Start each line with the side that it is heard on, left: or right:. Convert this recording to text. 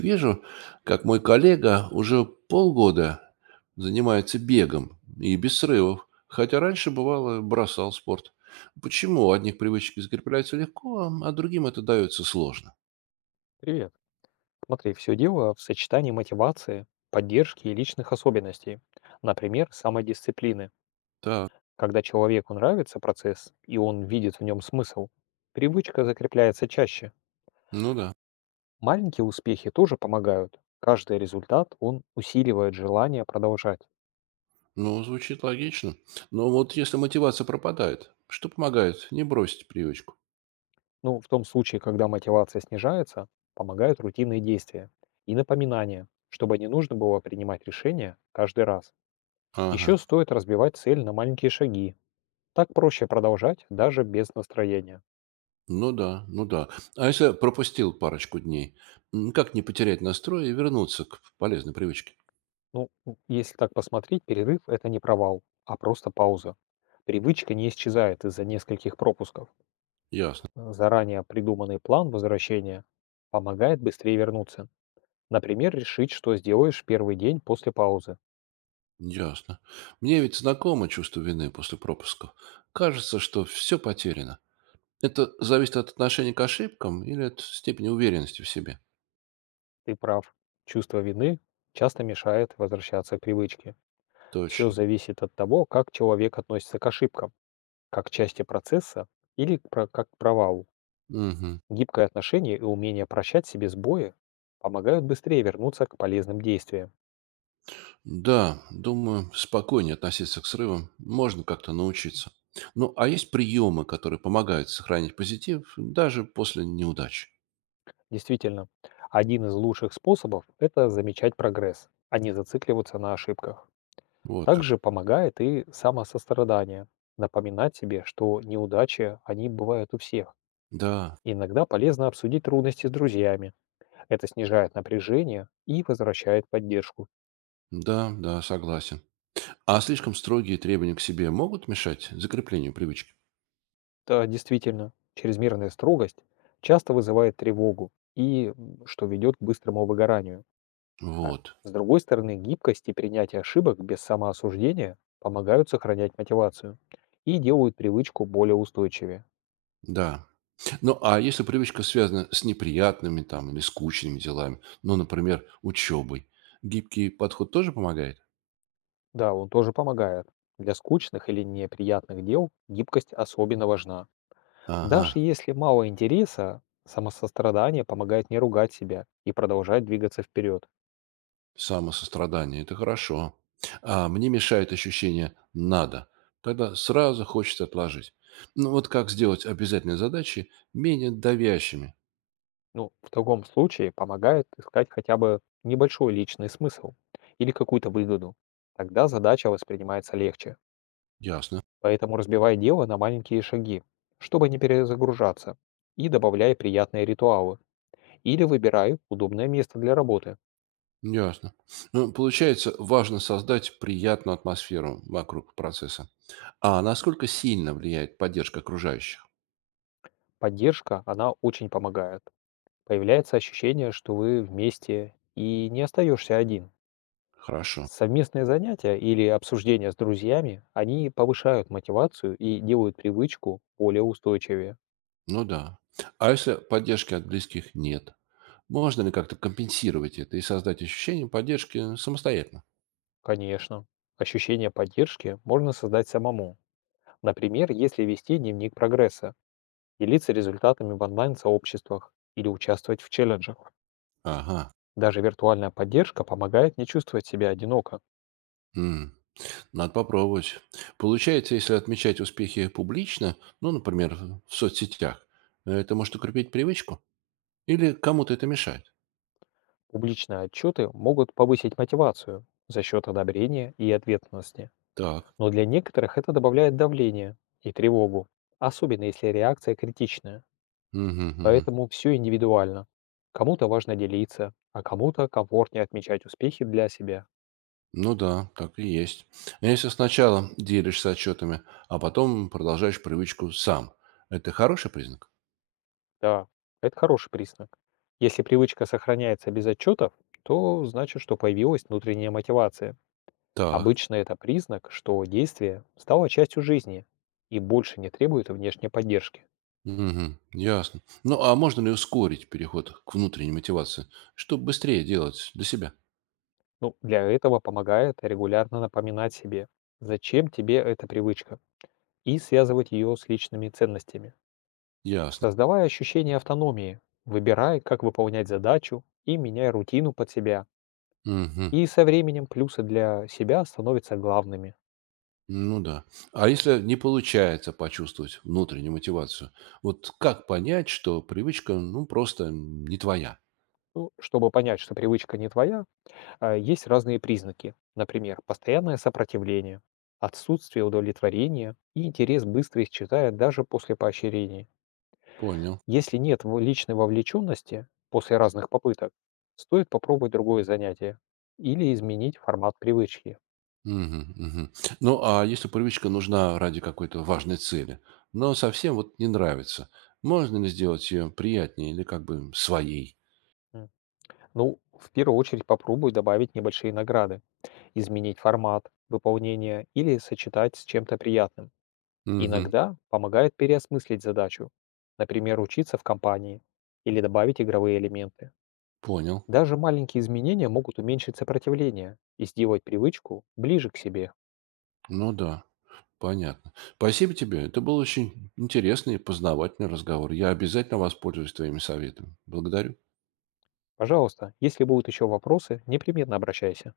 right: Вижу, как мой коллега уже полгода занимается бегом и без срывов, хотя раньше, бывало, бросал спорт. Почему у одних привычки закрепляются легко, а другим это дается сложно?
left: Привет. Смотри, все дело в сочетании мотивации, поддержки и личных особенностей. Например, самодисциплины.
right: Так,
left: Когда человеку нравится процесс, и он видит в нем смысл, привычка закрепляется чаще.
right: ну да.
left: Маленькие успехи тоже помогают. Каждый результат, он усиливает желание продолжать.
right: Ну, звучит логично. Но вот если мотивация пропадает, что помогает не бросить привычку?
left: Ну, в том случае, когда мотивация снижается, помогают рутинные действия и напоминания, чтобы не нужно было принимать решения каждый раз.
right: Ага.
left: Еще стоит разбивать цель на маленькие шаги, так проще продолжать даже без настроения.
right: Ну да, ну да. А если пропустил парочку дней, как не потерять настрой и вернуться к полезной привычке?
left: Если так посмотреть, перерыв – это не провал, а просто пауза. Привычка не исчезает из-за нескольких пропусков.
right: Ясно.
left: Заранее придуманный план возвращения помогает быстрее вернуться. Например, решить, что сделаешь в первый день после паузы.
right: Ясно. Мне ведь знакомо чувство вины после пропуска. Кажется, что все потеряно. Это зависит от отношения к ошибкам или от степени уверенности в себе?
left: Ты прав. Чувство вины часто мешает возвращаться к привычке. Все
right: Точно.
left: зависит от того, как человек относится к ошибкам, как к части процесса или как к провалу.
right: Мгм.
left: Гибкое отношение и умение прощать себе сбои помогают быстрее вернуться к полезным действиям.
right: Да, думаю, спокойнее относиться к срывам. Можно как-то научиться. Ну, а есть приемы, которые помогают сохранить позитив даже после неудач?
left: Действительно, один из лучших способов – это замечать прогресс, а не зацикливаться на ошибках.
right: Вот
left: Также
right: как.
left: помогает и самосострадание, напоминать себе, что неудачи, они бывают у всех.
right: Да,
left: Иногда полезно обсудить трудности с друзьями. Это снижает напряжение и возвращает поддержку.
right: да, да, согласен. А слишком строгие требования к себе могут мешать закреплению привычки?
left: Да, действительно, чрезмерная строгость часто вызывает тревогу и что ведет к быстрому выгоранию. А
right: Вот.
left: с другой стороны, гибкость и принятие ошибок без самоосуждения помогают сохранять мотивацию и делают привычку более устойчивее.
right: Да. Ну, а если привычка связана с неприятными там или скучными делами, ну, например, учебой, гибкий подход тоже помогает?
left: Да, он тоже помогает. Для скучных или неприятных дел гибкость особенно важна.
right: Ага,
left: Даже если мало интереса, самосострадание помогает не ругать себя и продолжать двигаться вперед.
right: самосострадание– это хорошо. А мне мешает ощущение «надо». Тогда сразу хочется отложить. Ну, вот как сделать обязательные задачи менее давящими?
left: Ну, в таком случае помогает искать хотя бы небольшой личный смысл или какую-то выгоду. Тогда задача воспринимается легче.
right: Ясно.
left: Поэтому разбивай дело на маленькие шаги, чтобы не перезагружаться, и добавляй приятные ритуалы. Или выбирай удобное место для работы.
right: Ясно. Ну, получается, важно создать приятную атмосферу вокруг процесса. А насколько сильно влияет поддержка окружающих?
left: Поддержка, она очень помогает. Появляется ощущение, что вы вместе и не остаешься один.
right: Хорошо.
left: Совместные занятия или обсуждения с друзьями, они повышают мотивацию и делают привычку более устойчивее.
right: Ну да. А если поддержки от близких нет? Можно ли как-то компенсировать это и создать ощущение поддержки самостоятельно?
left: Конечно, ощущение поддержки можно создать самому. Например, если вести дневник прогресса, делиться результатами в онлайн-сообществах или участвовать в челленджах.
right: Ага.
left: Даже виртуальная поддержка помогает не чувствовать себя одиноко.
right: М, Надо попробовать. Получается, если отмечать успехи публично, ну, например, в соцсетях, это может укрепить привычку? Или кому-то это мешает?
left: Публичные отчеты могут повысить мотивацию за счет одобрения и ответственности.
right: Так.
left: Но для некоторых это добавляет давление и тревогу, особенно если реакция критичная.
right: Мгм, мгм.
left: Поэтому все индивидуально. Кому-то важно делиться, а кому-то комфортнее отмечать успехи для себя.
right: Ну да, так и есть. А если сначала делишься отчетами, а потом продолжаешь привычку сам, это хороший признак?
left: Да, это хороший признак. Если привычка сохраняется без отчетов, то значит, что появилась внутренняя мотивация.
right: Так.
left: Обычно это признак, что действие стало частью жизни и больше не требует внешней поддержки.
right: Мгм. Ясно. Ну, а можно ли ускорить переход к внутренней мотивации, чтобы быстрее делать для себя?
left: Ну, для этого помогает регулярно напоминать себе, зачем тебе эта привычка, и связывать ее с личными ценностями.
right: Ясно.
left: Создавая ощущение автономии, выбирай, как выполнять задачу и меняй рутину под себя.
right: Мгм.
left: И со временем плюсы для себя становятся главными.
right: Ну да. А если не получается почувствовать внутреннюю мотивацию, вот как понять, что привычка, ну, просто не твоя?
left: Ну, чтобы понять, что привычка не твоя, есть разные признаки. Например, постоянное сопротивление, отсутствие удовлетворения и интерес быстро исчезает даже после поощрения.
right: Понял.
left: Если нет личной вовлеченности после разных попыток, стоит попробовать другое занятие или изменить формат привычки.
right: Мгм. Мгм. Ну, а если привычка нужна ради какой-то важной цели, но совсем вот не нравится, можно ли сделать ее приятнее или как бы своей?
left: М. Ну, в первую очередь попробуй добавить небольшие награды, изменить формат выполнения или сочетать с чем-то приятным.
right: Мгм.
left: Иногда помогает переосмыслить задачу, например, учиться в компании или добавить игровые элементы.
right: Понял.
left: Даже маленькие изменения могут уменьшить сопротивление и сделать привычку ближе к себе.
right: Ну да, понятно. Спасибо тебе. Это был очень интересный и познавательный разговор. Я обязательно воспользуюсь твоими советами. Благодарю.
left: Пожалуйста, если будут еще вопросы, непременно обращайся.